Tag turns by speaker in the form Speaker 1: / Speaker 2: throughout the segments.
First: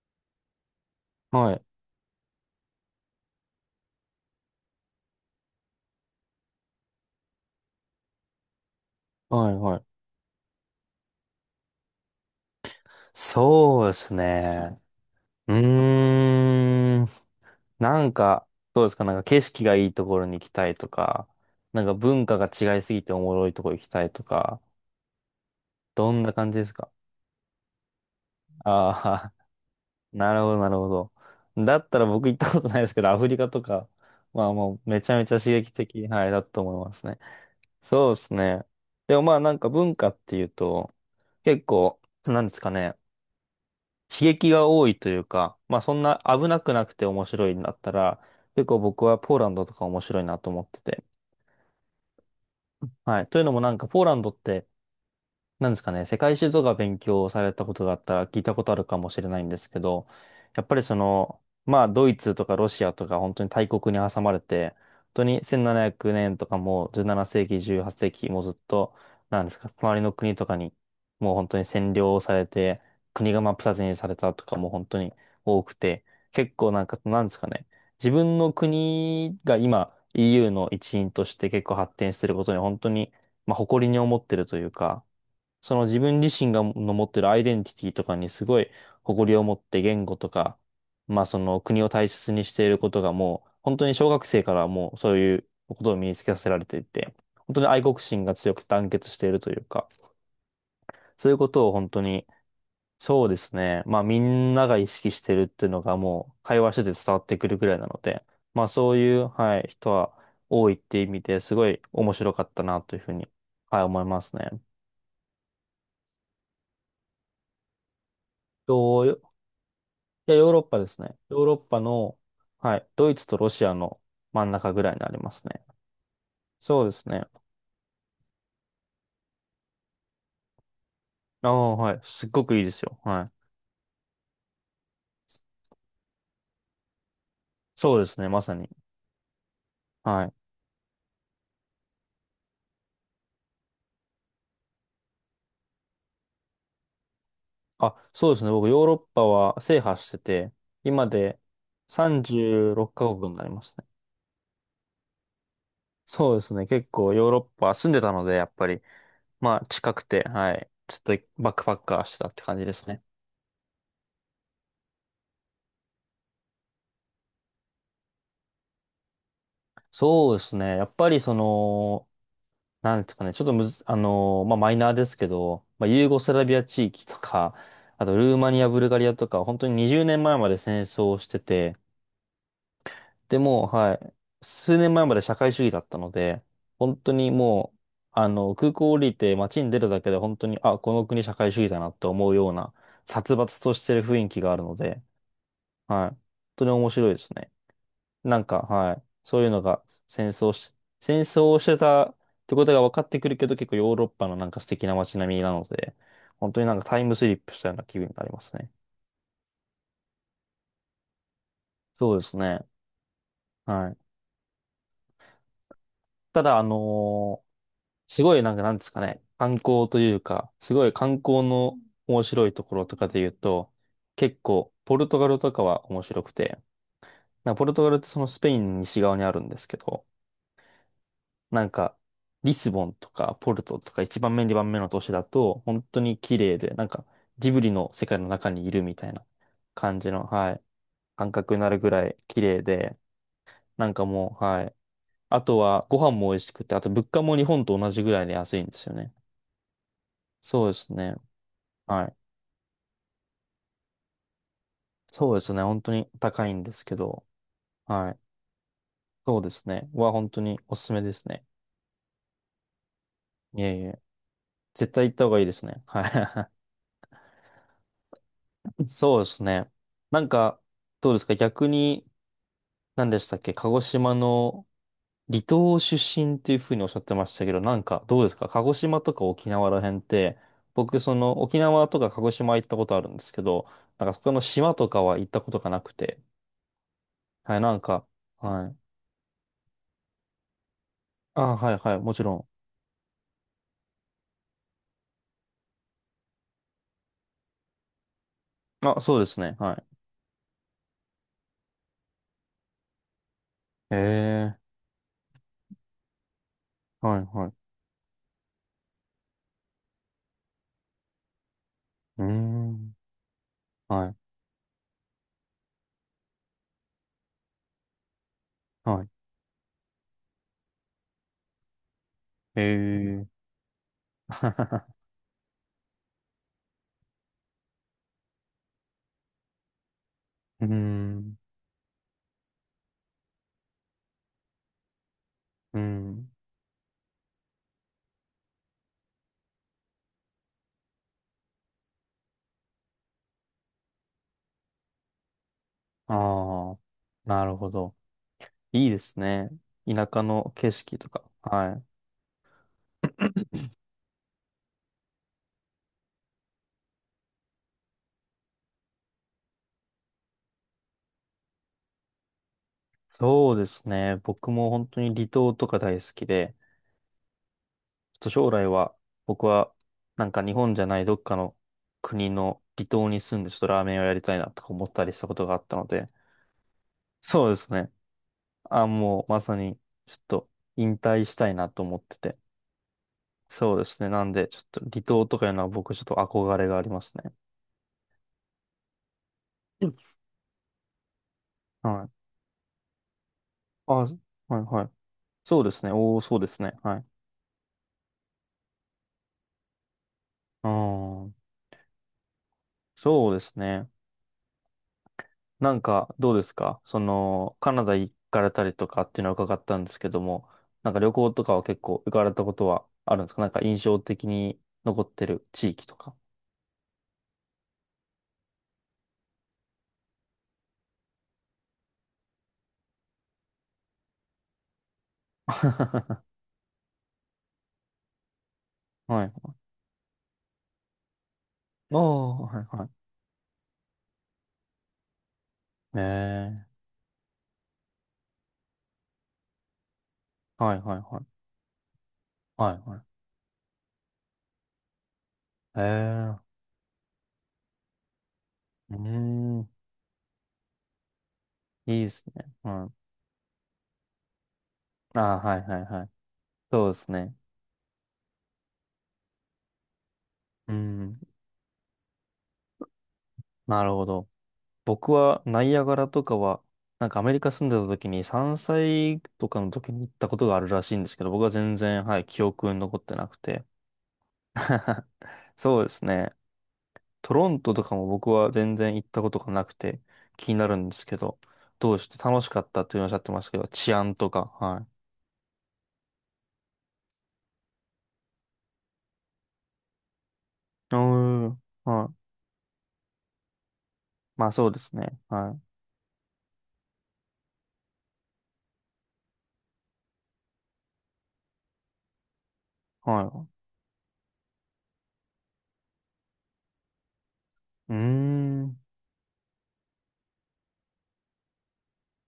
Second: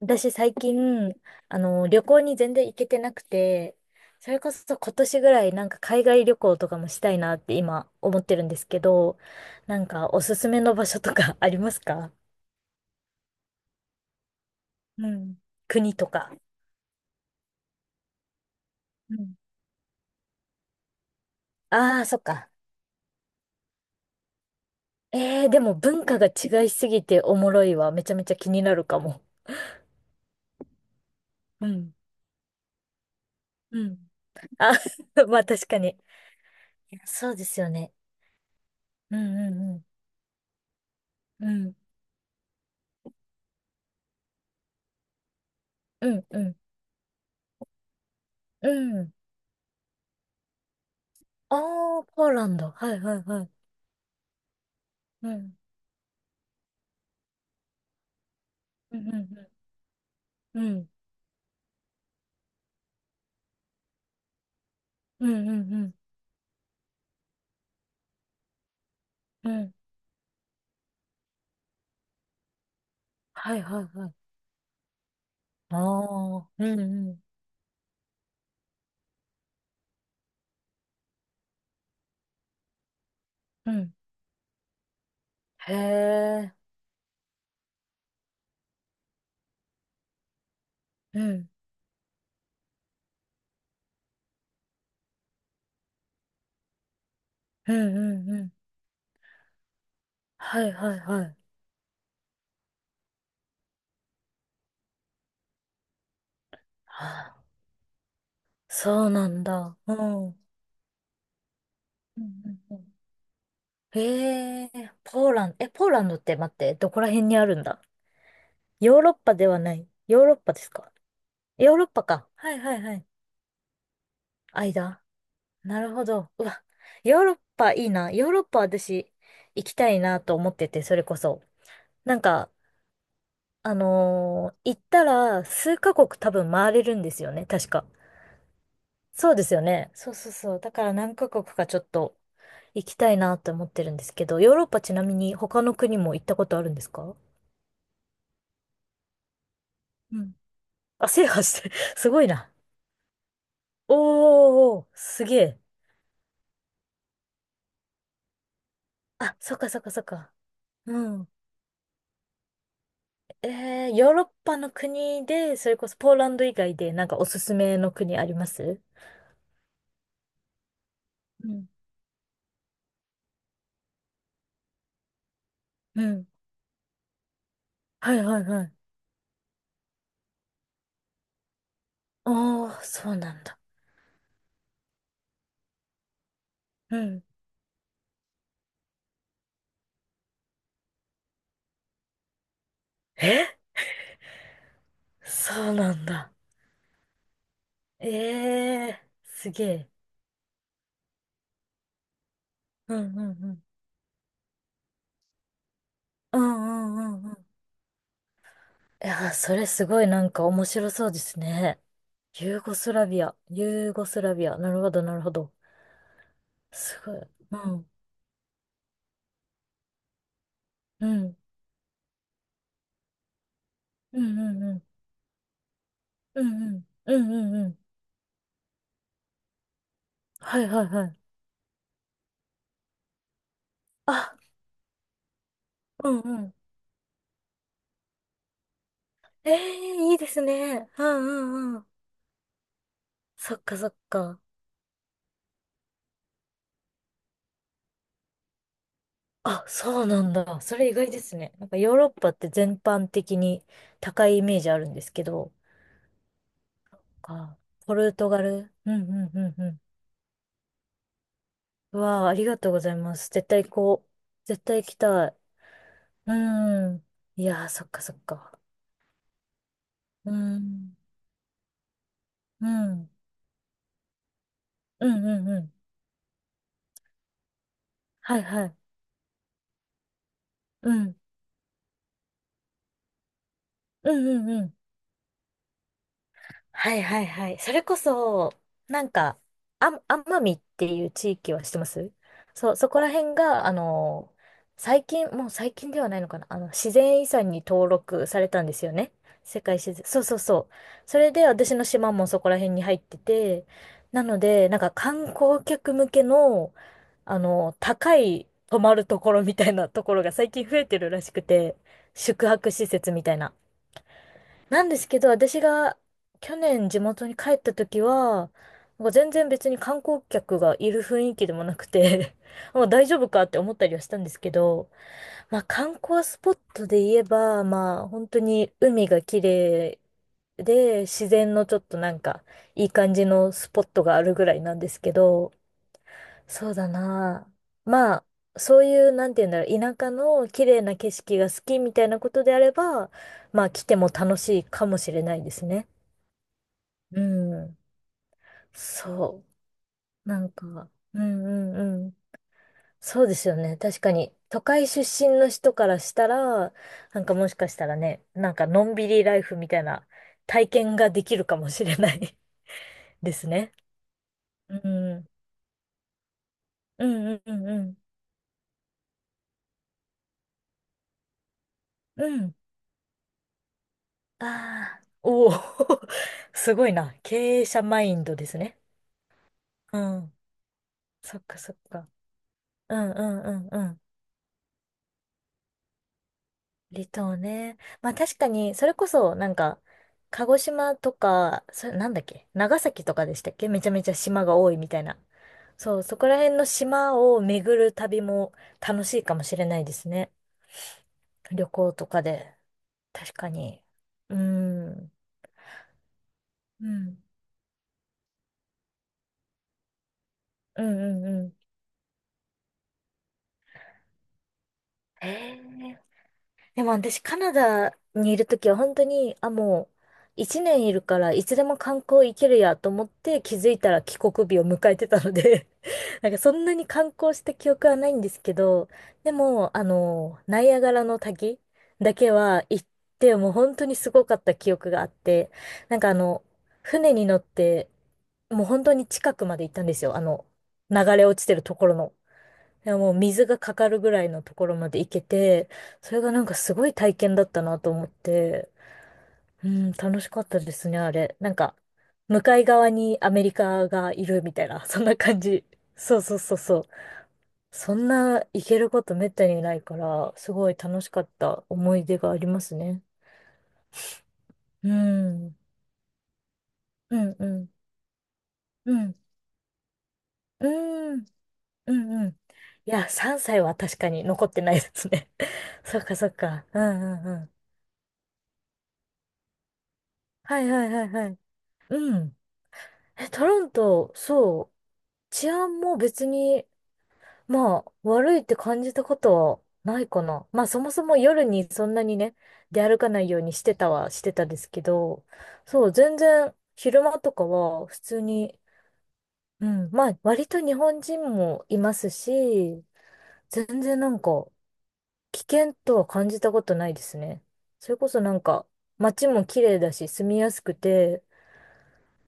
Speaker 1: 私最近、
Speaker 2: はい、
Speaker 1: 旅行に全然行けてなくて、それこそ今年ぐらいなんか海外旅行とかもしたいなって今思ってるんですけど、
Speaker 2: はい、は
Speaker 1: な
Speaker 2: い。
Speaker 1: んかおすすめの場所とか ありますか？
Speaker 2: そうですね。
Speaker 1: うん。
Speaker 2: う
Speaker 1: 国とか。
Speaker 2: ーん。なんか、どうですか？な
Speaker 1: う
Speaker 2: んか
Speaker 1: ん。
Speaker 2: 景色がいいところに行きたいとか、なんか
Speaker 1: ああ、そっ
Speaker 2: 文化が
Speaker 1: か。
Speaker 2: 違いすぎておもろいところ行きたいとか、
Speaker 1: えー、でも文
Speaker 2: ど
Speaker 1: 化
Speaker 2: ん
Speaker 1: が
Speaker 2: な感じで
Speaker 1: 違い
Speaker 2: す
Speaker 1: す
Speaker 2: か？
Speaker 1: ぎておもろいわ。めちゃめちゃ気になる
Speaker 2: あ
Speaker 1: かも。
Speaker 2: あー、なるほど、なるほど。
Speaker 1: う
Speaker 2: だっ
Speaker 1: ん。
Speaker 2: たら僕行ったことないですけど、アフリカと
Speaker 1: う
Speaker 2: か、
Speaker 1: ん。
Speaker 2: まあ
Speaker 1: あ、
Speaker 2: もうめちゃめ ち
Speaker 1: ま
Speaker 2: ゃ
Speaker 1: あ
Speaker 2: 刺
Speaker 1: 確
Speaker 2: 激
Speaker 1: かに。
Speaker 2: 的、はい、だと思いま
Speaker 1: いや
Speaker 2: すね。
Speaker 1: そうですよね。
Speaker 2: そうですね。で
Speaker 1: う
Speaker 2: もまあなん
Speaker 1: ん
Speaker 2: か
Speaker 1: うん
Speaker 2: 文化っていうと、
Speaker 1: う
Speaker 2: 結
Speaker 1: ん。うん。
Speaker 2: 構、なんですかね。刺激が多いというか、まあそん
Speaker 1: う
Speaker 2: な
Speaker 1: んう
Speaker 2: 危
Speaker 1: ん。
Speaker 2: なくなくて面白いんだったら、結
Speaker 1: う
Speaker 2: 構僕
Speaker 1: ん。
Speaker 2: はポーランドとか面白いなと思ってて。
Speaker 1: ああ、ポーランド。はいは
Speaker 2: は
Speaker 1: い
Speaker 2: い。とい
Speaker 1: は
Speaker 2: う
Speaker 1: い。
Speaker 2: のもなんかポーランドって
Speaker 1: うん
Speaker 2: なんですかね、世界史とか勉強されたことがあったら聞いたことある
Speaker 1: う
Speaker 2: かも
Speaker 1: んう
Speaker 2: しれないん
Speaker 1: ん
Speaker 2: ですけど、
Speaker 1: う
Speaker 2: やっぱり
Speaker 1: ん。
Speaker 2: その、まあドイツとかロシアとか本当に大国に挟まれて、本当
Speaker 1: うん
Speaker 2: に
Speaker 1: うんうんう
Speaker 2: 1700
Speaker 1: ん。
Speaker 2: 年とかもう17世紀、18世紀もうずっと、なん
Speaker 1: う
Speaker 2: ですか、
Speaker 1: ん。
Speaker 2: 隣の国とかにもう本当に占領されて、国が真
Speaker 1: は
Speaker 2: っ
Speaker 1: い
Speaker 2: 二つ
Speaker 1: は
Speaker 2: に
Speaker 1: いは
Speaker 2: さ
Speaker 1: い。
Speaker 2: れたとかも本当に多く
Speaker 1: あ
Speaker 2: て、
Speaker 1: あ、
Speaker 2: 結
Speaker 1: う
Speaker 2: 構
Speaker 1: ん
Speaker 2: なん
Speaker 1: う
Speaker 2: か、な
Speaker 1: ん
Speaker 2: んですかね、自分の国が今 EU の一員として結構発展してることに本当に、まあ、
Speaker 1: う
Speaker 2: 誇り
Speaker 1: ん。
Speaker 2: に思ってるというか、そ
Speaker 1: へ
Speaker 2: の自分自身
Speaker 1: え、
Speaker 2: がの持ってるアイデンティティとかにすごい誇りを持って言語とか、
Speaker 1: う
Speaker 2: まあそ
Speaker 1: ん。
Speaker 2: の国を大切にしていることがもう本当に小学生からもうそういうことを身につけさせられていて、本当に
Speaker 1: う
Speaker 2: 愛
Speaker 1: ん
Speaker 2: 国心
Speaker 1: うん
Speaker 2: が
Speaker 1: うん。
Speaker 2: 強くて団結しているというか、
Speaker 1: はいはいは
Speaker 2: そうい
Speaker 1: い。
Speaker 2: うことを本当に、そうですね。まあみんなが意識してるっていうのがもう会話してて
Speaker 1: あ
Speaker 2: 伝わってく
Speaker 1: ー、
Speaker 2: るぐらいなので、まあそう
Speaker 1: そう
Speaker 2: いう、
Speaker 1: なん
Speaker 2: はい、
Speaker 1: だ。
Speaker 2: 人
Speaker 1: う
Speaker 2: は
Speaker 1: ん。うん
Speaker 2: 多いって意味ですごい面
Speaker 1: う
Speaker 2: 白かっ
Speaker 1: ん
Speaker 2: た
Speaker 1: う
Speaker 2: な
Speaker 1: ん。
Speaker 2: というふうに、はい、思
Speaker 1: へ
Speaker 2: いますね。
Speaker 1: え、ポーランド、え、ポーランドって待って、どこら辺にあるんだ？ヨーロッ
Speaker 2: と
Speaker 1: パではない。ヨー
Speaker 2: い
Speaker 1: ロ
Speaker 2: や、
Speaker 1: ッ
Speaker 2: ヨー
Speaker 1: パ
Speaker 2: ロ
Speaker 1: で
Speaker 2: ッ
Speaker 1: す
Speaker 2: パで
Speaker 1: か？
Speaker 2: すね。ヨーロッ
Speaker 1: ヨー
Speaker 2: パ
Speaker 1: ロッパ
Speaker 2: の、
Speaker 1: か。はいは
Speaker 2: は
Speaker 1: い
Speaker 2: い、
Speaker 1: はい。
Speaker 2: ドイツとロシアの真ん中ぐらいに
Speaker 1: 間。
Speaker 2: なりますね。
Speaker 1: なるほど。うわ、
Speaker 2: そうです
Speaker 1: ヨー
Speaker 2: ね。
Speaker 1: ロッパいいな。ヨーロッパ私行きたいなと思ってて、それこそ。
Speaker 2: ああ、はい。
Speaker 1: なん
Speaker 2: すっご
Speaker 1: か、
Speaker 2: くいいですよ。はい。
Speaker 1: 行ったら数カ国多分回れるんですよね、確か。
Speaker 2: そうですね。まさに。
Speaker 1: そうですよね。そう
Speaker 2: は
Speaker 1: そう
Speaker 2: い。
Speaker 1: そう。だから何カ国かちょっと行きたいなと思ってるんですけど、ヨーロッパちなみに他の国も行ったことあるんですか？
Speaker 2: あ、そうですね。僕、ヨーロッパは制覇して
Speaker 1: うん。
Speaker 2: て、今
Speaker 1: あ、制
Speaker 2: で
Speaker 1: 覇して、すごいな。
Speaker 2: 36カ国になりますね。
Speaker 1: おー、すげえ。
Speaker 2: そうですね。結構ヨーロッパ住んでたので、やっぱり、
Speaker 1: あ、そっ
Speaker 2: まあ、
Speaker 1: かそっか
Speaker 2: 近
Speaker 1: そ
Speaker 2: く
Speaker 1: っ
Speaker 2: て、
Speaker 1: か。
Speaker 2: はい。ちょっ
Speaker 1: う
Speaker 2: と
Speaker 1: ん。
Speaker 2: バックパッカーしてたって感じですね。
Speaker 1: ヨーロッパの国で、それこそポーランド以外でなんかおすすめの国あります？
Speaker 2: そうですね。やっぱりそ
Speaker 1: うん。
Speaker 2: の、なんですかね、ちょっとむず、あのーまあ、マイナーですけど、まあ、
Speaker 1: う
Speaker 2: ユーゴ
Speaker 1: ん。
Speaker 2: スラビア地域とか、あ
Speaker 1: は
Speaker 2: と
Speaker 1: い
Speaker 2: ルー
Speaker 1: はい
Speaker 2: マニ
Speaker 1: は
Speaker 2: ア、
Speaker 1: い。
Speaker 2: ブルガリアとか、本当に20年前まで戦争をしてて、
Speaker 1: ああ、そうな
Speaker 2: で
Speaker 1: んだ。
Speaker 2: もう、はい、数年前まで社会主義だったので、
Speaker 1: う
Speaker 2: 本当
Speaker 1: ん。
Speaker 2: にもう、空港降りて街に出るだけで本当に、あ、この国社会主義だなって思うような、殺
Speaker 1: え、
Speaker 2: 伐としてる雰囲気があるので、
Speaker 1: そうなん
Speaker 2: はい、本
Speaker 1: だ。
Speaker 2: 当に面白いですね。
Speaker 1: え
Speaker 2: なんか、は
Speaker 1: え、
Speaker 2: い。そういう
Speaker 1: す
Speaker 2: の
Speaker 1: げ
Speaker 2: が
Speaker 1: え。
Speaker 2: 戦争し、戦争をしてたってことが分
Speaker 1: うん
Speaker 2: かって
Speaker 1: う
Speaker 2: く
Speaker 1: ん
Speaker 2: る
Speaker 1: う
Speaker 2: けど、
Speaker 1: ん。
Speaker 2: 結構ヨーロッパのなんか素敵な街並みなので、
Speaker 1: う
Speaker 2: 本当になんか
Speaker 1: ん
Speaker 2: タ
Speaker 1: う
Speaker 2: イ
Speaker 1: ん
Speaker 2: ムス
Speaker 1: うんう
Speaker 2: リッ
Speaker 1: ん。
Speaker 2: プしたような気分になりますね。
Speaker 1: いやー、それすごいなんか面白そうですね。
Speaker 2: そうです
Speaker 1: ユー
Speaker 2: ね。
Speaker 1: ゴスラビア、
Speaker 2: は
Speaker 1: ユー
Speaker 2: い。
Speaker 1: ゴスラビア。なるほど、なるほど。
Speaker 2: ただ、
Speaker 1: すごい。うん。
Speaker 2: すごいなんかなんですかね、観光というか、すごい
Speaker 1: う
Speaker 2: 観
Speaker 1: ん。
Speaker 2: 光の面白いところとかで言うと、
Speaker 1: うん
Speaker 2: 結
Speaker 1: うん
Speaker 2: 構、
Speaker 1: うん。
Speaker 2: ポルトガルとかは面白く
Speaker 1: う
Speaker 2: て、
Speaker 1: んうん。うんう
Speaker 2: なん
Speaker 1: ん
Speaker 2: かポ
Speaker 1: う
Speaker 2: ル
Speaker 1: ん。
Speaker 2: トガルってそのスペインの西側にあるんですけど、
Speaker 1: はいはいはい。
Speaker 2: なんか、リスボンとかポルトとか一番
Speaker 1: あ、
Speaker 2: 目、二番目の都市だと、本当
Speaker 1: う
Speaker 2: に
Speaker 1: ん
Speaker 2: 綺
Speaker 1: うん。
Speaker 2: 麗で、なんか、ジブリの世界の中にいるみたいな
Speaker 1: え
Speaker 2: 感じ
Speaker 1: え、いい
Speaker 2: の、
Speaker 1: です
Speaker 2: はい、
Speaker 1: ね。うん
Speaker 2: 感覚
Speaker 1: う
Speaker 2: にな
Speaker 1: んう
Speaker 2: る
Speaker 1: ん。
Speaker 2: ぐらい綺麗で、
Speaker 1: そっかそ
Speaker 2: なん
Speaker 1: っ
Speaker 2: かも
Speaker 1: か。
Speaker 2: う、はい。あとは、ご飯も美味しくて、あと物価も日本と同じぐらいで安いんですよね。
Speaker 1: あ、そうなんだ。
Speaker 2: そうで
Speaker 1: それ
Speaker 2: す
Speaker 1: 意外
Speaker 2: ね。
Speaker 1: ですね。なんかヨー
Speaker 2: は
Speaker 1: ロッ
Speaker 2: い。
Speaker 1: パって全般的に高いイメージあるんですけ
Speaker 2: そうで
Speaker 1: ど、
Speaker 2: すね。本当に高いんですけど、
Speaker 1: か。ポ
Speaker 2: は
Speaker 1: ル
Speaker 2: い。
Speaker 1: トガル。うんう
Speaker 2: そ
Speaker 1: ん
Speaker 2: うで
Speaker 1: うん
Speaker 2: す
Speaker 1: うん。
Speaker 2: ね。本当におすすめですね。
Speaker 1: うわあ、ありがとうございます。絶
Speaker 2: い
Speaker 1: 対行
Speaker 2: えいえ。
Speaker 1: こう。絶対行
Speaker 2: 絶
Speaker 1: き
Speaker 2: 対行った
Speaker 1: た
Speaker 2: 方
Speaker 1: い。
Speaker 2: がいいですね。
Speaker 1: う
Speaker 2: は
Speaker 1: ん。いやー、そっかそっか。
Speaker 2: い。そうですね。なん
Speaker 1: う
Speaker 2: か、
Speaker 1: ん。
Speaker 2: どうですか逆に、
Speaker 1: うん。
Speaker 2: 何でしたっけ、鹿児島の
Speaker 1: うん
Speaker 2: 離
Speaker 1: うんうん。
Speaker 2: 島出身っていうふうにおっしゃってましたけど、なんかどうです
Speaker 1: はい
Speaker 2: か？鹿
Speaker 1: は
Speaker 2: 児
Speaker 1: い。
Speaker 2: 島とか沖縄ら辺って、
Speaker 1: う
Speaker 2: 僕そ
Speaker 1: ん。
Speaker 2: の沖縄とか鹿児島行ったことあるんですけど、なん
Speaker 1: う
Speaker 2: かそ
Speaker 1: ん
Speaker 2: この
Speaker 1: うんう
Speaker 2: 島
Speaker 1: ん。
Speaker 2: とかは行ったことがなくて、
Speaker 1: はいはいは
Speaker 2: は
Speaker 1: い。
Speaker 2: い、な
Speaker 1: そ
Speaker 2: ん
Speaker 1: れこ
Speaker 2: か、
Speaker 1: そ、
Speaker 2: はい。
Speaker 1: なんか、あ、奄美っていう地域
Speaker 2: あ、
Speaker 1: は知
Speaker 2: は
Speaker 1: っ
Speaker 2: い、
Speaker 1: てま
Speaker 2: はい、も
Speaker 1: す？
Speaker 2: ちろ
Speaker 1: そう、そこら辺が、最近、もう最近ではないのかな、自然遺産に登録されたんです
Speaker 2: ん。
Speaker 1: よ
Speaker 2: あ、
Speaker 1: ね。
Speaker 2: そうですね、
Speaker 1: 世界
Speaker 2: は
Speaker 1: 自然。そうそうそう。それで私の島もそこら辺に入ってて、
Speaker 2: い。へ
Speaker 1: なの
Speaker 2: え、
Speaker 1: で、なんか観光客向けの、
Speaker 2: はい、はい。
Speaker 1: 高い泊まるところみたいなところが最近増えてるらしくて、
Speaker 2: うー
Speaker 1: 宿泊施
Speaker 2: ん、
Speaker 1: 設みたいな。
Speaker 2: はい、
Speaker 1: なんですけど、私が去年地元に帰った時は、
Speaker 2: は
Speaker 1: なん
Speaker 2: い。
Speaker 1: か全然別に観光客がいる雰囲気でもなくて
Speaker 2: へ
Speaker 1: まあ大丈
Speaker 2: え、
Speaker 1: 夫かって思ったりはしたんですけど、まあ観光スポットで言えば、まあ本当に海が綺麗
Speaker 2: うー
Speaker 1: で、自
Speaker 2: ん、
Speaker 1: 然のちょっとなんかいい感じのスポットがあるぐらいなんですけど、
Speaker 2: うん。
Speaker 1: そうだな。まあ、そういう、なんて言うんだろう、田舎の綺麗な景色が好きみたいなことであれば、まあ、来ても楽しいかもしれないですね。
Speaker 2: ああ、
Speaker 1: う
Speaker 2: なるほ
Speaker 1: ん。
Speaker 2: ど。いいです
Speaker 1: そ
Speaker 2: ね。田舎
Speaker 1: う。なん
Speaker 2: の景
Speaker 1: か、
Speaker 2: 色と
Speaker 1: う
Speaker 2: か。
Speaker 1: んう
Speaker 2: はい。
Speaker 1: んうん。そうですよね。確かに、都会出身の人からしたら、なんかもしかしたらね、なんかのんびりライフみたいな体験ができるかもしれない です
Speaker 2: そうで
Speaker 1: ね。
Speaker 2: すね。僕も
Speaker 1: う
Speaker 2: 本当に
Speaker 1: ん。
Speaker 2: 離島とか大好きで、
Speaker 1: うんうんうんうん。
Speaker 2: ちょっと将来は僕はなんか日本じゃないどっかの
Speaker 1: う
Speaker 2: 国
Speaker 1: ん。
Speaker 2: の離島に住んでちょっとラーメンをやりたいなとか思っ
Speaker 1: あ
Speaker 2: た
Speaker 1: あ、
Speaker 2: りしたこと
Speaker 1: おお、
Speaker 2: があったので、
Speaker 1: すごいな。
Speaker 2: そうで
Speaker 1: 経営
Speaker 2: す
Speaker 1: 者
Speaker 2: ね。
Speaker 1: マインドですね。
Speaker 2: あ、もうまさに
Speaker 1: う
Speaker 2: ちょっ
Speaker 1: ん。
Speaker 2: と引退し
Speaker 1: そっ
Speaker 2: たい
Speaker 1: か
Speaker 2: な
Speaker 1: そっ
Speaker 2: と思っ
Speaker 1: か。
Speaker 2: てて。
Speaker 1: うんうん
Speaker 2: そ
Speaker 1: う
Speaker 2: う
Speaker 1: ん
Speaker 2: で
Speaker 1: うん。
Speaker 2: すね。なんでちょっと離島とかいうのは僕ちょっと憧れがありま
Speaker 1: 離
Speaker 2: すね。
Speaker 1: 島ね。まあ確かに、それこそなんか、
Speaker 2: うん。
Speaker 1: 鹿児島とか、それ
Speaker 2: は
Speaker 1: なん
Speaker 2: い。
Speaker 1: だっけ長崎とかでしたっけ、めちゃ
Speaker 2: あ、
Speaker 1: め
Speaker 2: は
Speaker 1: ち
Speaker 2: い
Speaker 1: ゃ島が多い
Speaker 2: は
Speaker 1: み
Speaker 2: い。
Speaker 1: たいな。
Speaker 2: そうですね。
Speaker 1: そう、
Speaker 2: お
Speaker 1: そ
Speaker 2: ー、
Speaker 1: こ
Speaker 2: そ
Speaker 1: ら
Speaker 2: うで
Speaker 1: 辺
Speaker 2: す
Speaker 1: の
Speaker 2: ね。はい。
Speaker 1: 島を巡る旅も楽しいかもしれないですね。
Speaker 2: うーん。
Speaker 1: 旅行とかで。
Speaker 2: そう
Speaker 1: 確
Speaker 2: で
Speaker 1: か
Speaker 2: す
Speaker 1: に。
Speaker 2: ね。
Speaker 1: うーん。
Speaker 2: なんか、どうですか
Speaker 1: う
Speaker 2: そ
Speaker 1: ん。
Speaker 2: の、カナダ行かれたりとかっていうのは伺ったんですけども、
Speaker 1: う
Speaker 2: なん
Speaker 1: ん
Speaker 2: か旅
Speaker 1: うん
Speaker 2: 行
Speaker 1: う
Speaker 2: とか
Speaker 1: ん。
Speaker 2: は結構行かれたことはあるんですか？なんか印象的に残って
Speaker 1: へ
Speaker 2: る
Speaker 1: え。
Speaker 2: 地域とか。
Speaker 1: でも私、カナダにいるときは本当に、あ、もう、一年いるから、いつでも観光行けるやと思って気づいたら帰国日を迎えてたので なんかそんなに観光した記憶はないんですけど、
Speaker 2: は
Speaker 1: で
Speaker 2: い。
Speaker 1: も、ナイアガラの滝だけ
Speaker 2: おー、はい
Speaker 1: は行っ
Speaker 2: は
Speaker 1: て、もう本当にすごかった記憶があって、な
Speaker 2: い。
Speaker 1: んか
Speaker 2: え
Speaker 1: 船に乗って、もう本当に近くまで行ったんですよ。
Speaker 2: ー、はいはい
Speaker 1: 流
Speaker 2: は
Speaker 1: れ
Speaker 2: い。
Speaker 1: 落ちてるところの。
Speaker 2: はい
Speaker 1: で
Speaker 2: は
Speaker 1: ももう
Speaker 2: い。
Speaker 1: 水がかかるぐらいのところまで行けて、
Speaker 2: え
Speaker 1: それが
Speaker 2: ー、
Speaker 1: なんかすごい体験だったなと思って、
Speaker 2: うー
Speaker 1: う
Speaker 2: ん、
Speaker 1: ん、楽しかったですね、あれ。なんか、
Speaker 2: いいです
Speaker 1: 向
Speaker 2: ね。
Speaker 1: かい
Speaker 2: うん。
Speaker 1: 側
Speaker 2: あ
Speaker 1: にアメリカがいるみたいな、そんな
Speaker 2: ー、
Speaker 1: 感
Speaker 2: はい
Speaker 1: じ。
Speaker 2: はいはい。
Speaker 1: そうそうそうそう。
Speaker 2: そうですね。
Speaker 1: そんな行けることめったにないから、すご
Speaker 2: う
Speaker 1: い楽し
Speaker 2: ん、
Speaker 1: かった思い出がありますね。
Speaker 2: なるほど。
Speaker 1: う
Speaker 2: 僕は
Speaker 1: ん。
Speaker 2: ナイアガラとかは、なん
Speaker 1: う
Speaker 2: かアメ
Speaker 1: ん、
Speaker 2: リ
Speaker 1: う
Speaker 2: カ住
Speaker 1: ん、
Speaker 2: んでた時に3
Speaker 1: うん、
Speaker 2: 歳とかの時に行ったことがあ
Speaker 1: う
Speaker 2: るらしいんですけ
Speaker 1: ん、
Speaker 2: ど、僕は全
Speaker 1: う
Speaker 2: 然、は
Speaker 1: ん、
Speaker 2: い、
Speaker 1: うん。
Speaker 2: 記憶に
Speaker 1: い
Speaker 2: 残っ
Speaker 1: や、
Speaker 2: てなく
Speaker 1: 3歳
Speaker 2: て。
Speaker 1: は確かに残ってないで すね。
Speaker 2: そう で
Speaker 1: そ
Speaker 2: す
Speaker 1: っかそっ
Speaker 2: ね。
Speaker 1: か。うん、うん、
Speaker 2: ト
Speaker 1: う
Speaker 2: ロ
Speaker 1: ん。
Speaker 2: ントとかも僕は全然行ったことがなくて気に
Speaker 1: は
Speaker 2: な
Speaker 1: い
Speaker 2: る
Speaker 1: は
Speaker 2: ん
Speaker 1: い
Speaker 2: で
Speaker 1: は
Speaker 2: す
Speaker 1: い
Speaker 2: け
Speaker 1: は
Speaker 2: ど、
Speaker 1: い。
Speaker 2: どうし
Speaker 1: う
Speaker 2: て
Speaker 1: ん。
Speaker 2: 楽しかったっていうのをおっしゃっ
Speaker 1: え、
Speaker 2: てま
Speaker 1: ト
Speaker 2: したけ
Speaker 1: ロ
Speaker 2: ど、
Speaker 1: ン
Speaker 2: 治
Speaker 1: ト、
Speaker 2: 安とか、
Speaker 1: そう。
Speaker 2: はい。
Speaker 1: 治安も別に、まあ、悪いって感じたことはないかな。まあ、そも
Speaker 2: うー
Speaker 1: そも夜
Speaker 2: ん、
Speaker 1: にそんな
Speaker 2: は
Speaker 1: に
Speaker 2: い。
Speaker 1: ね、出歩かないようにしてたはして
Speaker 2: ま
Speaker 1: た
Speaker 2: あ
Speaker 1: で
Speaker 2: そ
Speaker 1: す
Speaker 2: うで
Speaker 1: け
Speaker 2: すね。
Speaker 1: ど、
Speaker 2: はい。
Speaker 1: そう、全然昼間とかは普通に、うん、まあ、割と日本人もいますし、
Speaker 2: は
Speaker 1: 全然なんか、危険とは感じたことないですね。そ
Speaker 2: い。うー
Speaker 1: れこそなんか、
Speaker 2: ん、
Speaker 1: 街も綺麗だし、住みやすくて、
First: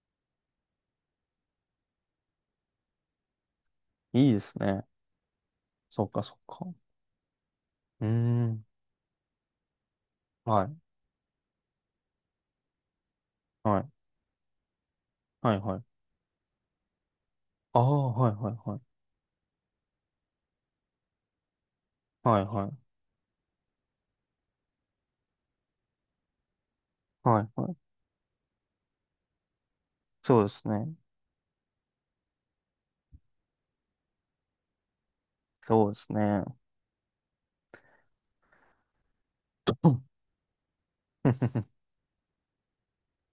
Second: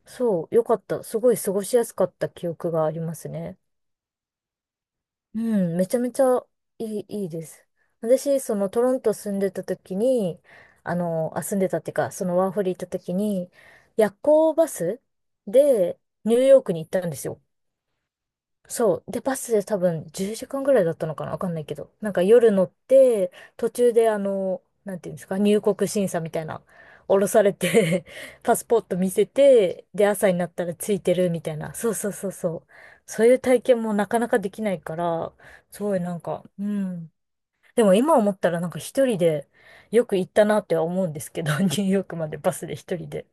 Speaker 1: そう、よかった。すごい過ごしやすかった記憶がありますね。
Speaker 2: いいですね。
Speaker 1: うん、めちゃ
Speaker 2: そっ
Speaker 1: めち
Speaker 2: かそっ
Speaker 1: ゃ
Speaker 2: か。
Speaker 1: いい、いいです。
Speaker 2: うー
Speaker 1: 私、そ
Speaker 2: ん、
Speaker 1: のトロント住んでた時に、
Speaker 2: はい。
Speaker 1: あ、住んでたっていうか、そのワーホリ行った時に、
Speaker 2: はい。
Speaker 1: 夜行バス
Speaker 2: はいはい。
Speaker 1: でニューヨークに行ったんですよ。
Speaker 2: ああ、はいはいはい。
Speaker 1: そう。で、バスで多分10時間ぐらいだったのかなわかんないけど。なんか
Speaker 2: はい
Speaker 1: 夜乗
Speaker 2: は
Speaker 1: っ
Speaker 2: い。
Speaker 1: て、途中でなんていうんですか、入国審査みたいな、降ろ
Speaker 2: は
Speaker 1: さ
Speaker 2: い
Speaker 1: れ
Speaker 2: はい。
Speaker 1: て パスポート見せて、で、朝に
Speaker 2: そう
Speaker 1: な
Speaker 2: で
Speaker 1: った
Speaker 2: す
Speaker 1: ら
Speaker 2: ね。
Speaker 1: ついてるみたいな。そうそうそうそう。そういう体験もなかなかできないから、す
Speaker 2: そうで
Speaker 1: ごい
Speaker 2: す
Speaker 1: なん
Speaker 2: ね。
Speaker 1: か、うん。でも今思ったらなんか一人でよく行ったなっては思うんですけど、ニュー ヨークまでバスで一人で。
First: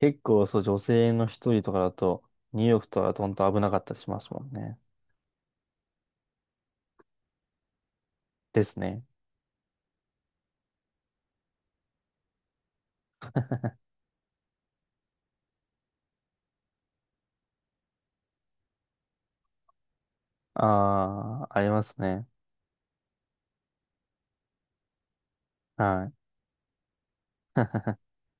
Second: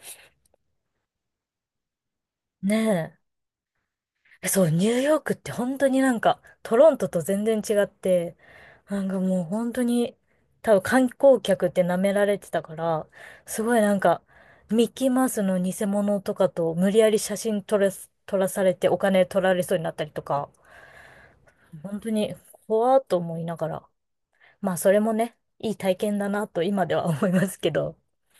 Speaker 2: 結構そう、女性の一人とかだと、ニュー
Speaker 1: ね
Speaker 2: ヨークとかだ
Speaker 1: え。
Speaker 2: と本当危なかったりしますも
Speaker 1: え、
Speaker 2: ん
Speaker 1: そう、
Speaker 2: ね。
Speaker 1: ニューヨークって本当になんか、トロントと全然違って、
Speaker 2: です
Speaker 1: な
Speaker 2: ね。
Speaker 1: んかもう本当に、多分観光客って舐められてたから、すごいなんか、ミッキーマウスの偽物とかと無理やり写真撮らされてお金取られそうになったりとか、
Speaker 2: ああ、あります
Speaker 1: 本当
Speaker 2: ね。
Speaker 1: に怖っと思いながら、まあそれもね、いい体
Speaker 2: はい。
Speaker 1: 験だなと今では思いますけ ど、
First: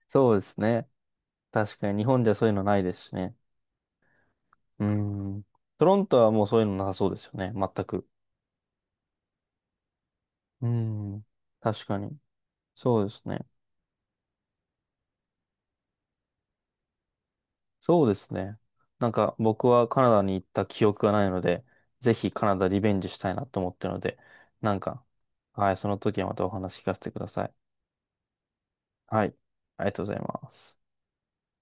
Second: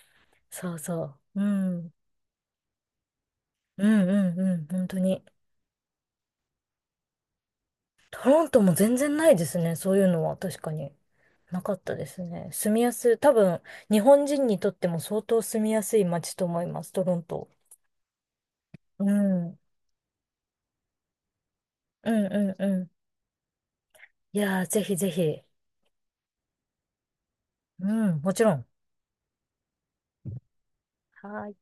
Speaker 2: そうです
Speaker 1: そう
Speaker 2: ね。
Speaker 1: そう、う
Speaker 2: 確
Speaker 1: ん、
Speaker 2: かに日本じゃそういうのないですしね。
Speaker 1: うんうんうん、
Speaker 2: う
Speaker 1: 本当に。
Speaker 2: ん。トロントはもうそういうのなさそうですよね。全く。
Speaker 1: トロントも全然ないですね。そういうのは確
Speaker 2: う
Speaker 1: かに
Speaker 2: ん。
Speaker 1: なかっ
Speaker 2: 確
Speaker 1: た
Speaker 2: か
Speaker 1: で
Speaker 2: に。
Speaker 1: すね。住みや
Speaker 2: そうで
Speaker 1: すい。
Speaker 2: す
Speaker 1: 多
Speaker 2: ね。
Speaker 1: 分、日本人にとっても相当住みやすい街と思います、トロント。
Speaker 2: そうですね。
Speaker 1: う
Speaker 2: なんか
Speaker 1: ん。うん
Speaker 2: 僕はカナダに行った記憶がないので、
Speaker 1: う
Speaker 2: ぜひカ
Speaker 1: ん
Speaker 2: ナダ
Speaker 1: う
Speaker 2: リ
Speaker 1: ん。
Speaker 2: ベンジしたいなと思ってるので、
Speaker 1: いやー、
Speaker 2: なん
Speaker 1: ぜひ
Speaker 2: か、
Speaker 1: ぜひ。
Speaker 2: はい、その時はまたお話聞かせてください。
Speaker 1: うん、もちろん。
Speaker 2: はい、ありがとうございます。
Speaker 1: はーい。